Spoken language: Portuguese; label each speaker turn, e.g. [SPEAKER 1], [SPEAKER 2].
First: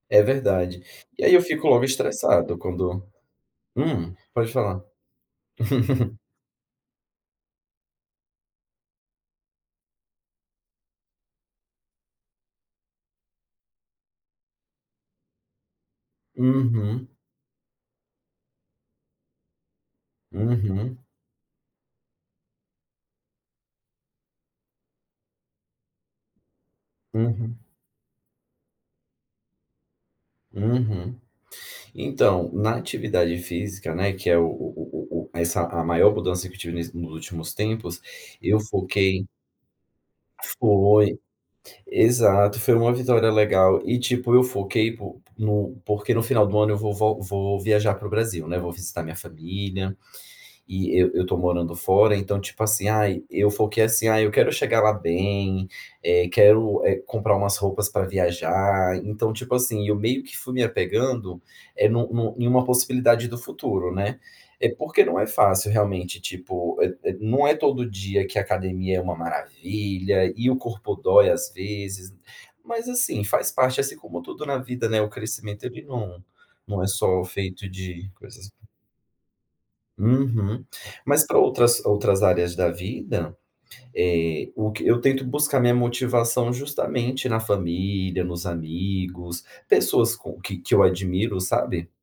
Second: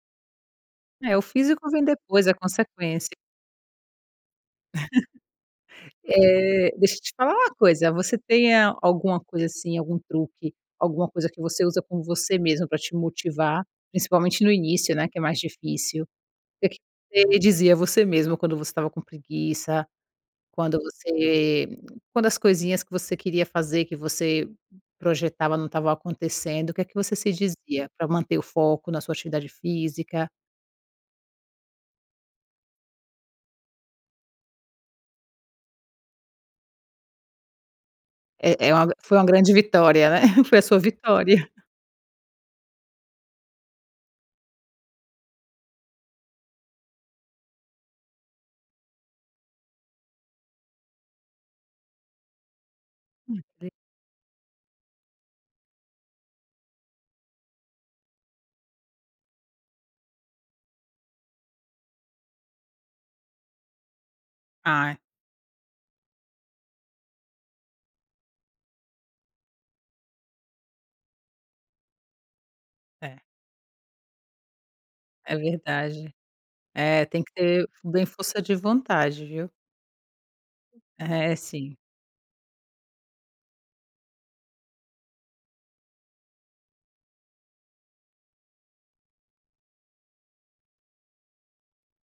[SPEAKER 1] É verdade.
[SPEAKER 2] É, o
[SPEAKER 1] E aí eu fico
[SPEAKER 2] físico
[SPEAKER 1] logo
[SPEAKER 2] vem depois, é
[SPEAKER 1] estressado quando
[SPEAKER 2] consequência.
[SPEAKER 1] hum? Pode falar.
[SPEAKER 2] Eh, deixa eu te falar uma coisa, você tem alguma coisa assim, algum truque, alguma coisa que você usa com você mesmo para te motivar, principalmente no início, né, que é mais difícil? O que
[SPEAKER 1] Uhum.
[SPEAKER 2] você dizia a você mesmo quando você estava com preguiça, quando
[SPEAKER 1] Uhum.
[SPEAKER 2] você quando as coisinhas que você queria fazer que você projetava não estavam acontecendo, o que é que você se
[SPEAKER 1] Uhum.
[SPEAKER 2] dizia, para manter o foco na sua atividade física?
[SPEAKER 1] Uhum. Então, na atividade física, né, que é o o o o o essa a maior mudança que eu tive ness nos últimos tempos, eu
[SPEAKER 2] É é uma gran foi uma
[SPEAKER 1] foquei
[SPEAKER 2] grande vitória, né. Foi a sua
[SPEAKER 1] Foi,
[SPEAKER 2] vitória.
[SPEAKER 1] exato, foi uma vitória legal. E tipo, eu foquei pôn no porque no final do ano eu vou vol vou viajar para o Brasil, né, vou visitar minha família, e eu eu estou morando fora, então, tipo, assim, ai, eu
[SPEAKER 2] [unintelligible]
[SPEAKER 1] foquei assim: “Ai, eu quero chegar lá bem, eh, quero, eh, comprar umas roupas para viajar”, então, tipo, assim, eu meio que fui me apegando, é, nu nu em uma possibilidade do futuro, né. É
[SPEAKER 2] Ai
[SPEAKER 1] porque não é fácil realmente tipo é é não é todo dia que a academia é uma maravilha e o corpo dói, às vezes, mas
[SPEAKER 2] É.
[SPEAKER 1] assim, faz parte assim como tudo na vida, né, o
[SPEAKER 2] É
[SPEAKER 1] crescimento ele
[SPEAKER 2] verdade.
[SPEAKER 1] não não é
[SPEAKER 2] É,
[SPEAKER 1] só
[SPEAKER 2] tem que
[SPEAKER 1] feito
[SPEAKER 2] ter bem
[SPEAKER 1] de
[SPEAKER 2] força
[SPEAKER 1] coisas.
[SPEAKER 2] de vontade, viu.
[SPEAKER 1] Uhum. Mas
[SPEAKER 2] É
[SPEAKER 1] para
[SPEAKER 2] sim.
[SPEAKER 1] outras outras áreas da vida, eh, o que eu tento buscar minha motivação justamente na família, nos amigos, pessoas com que que eu admiro, sabe?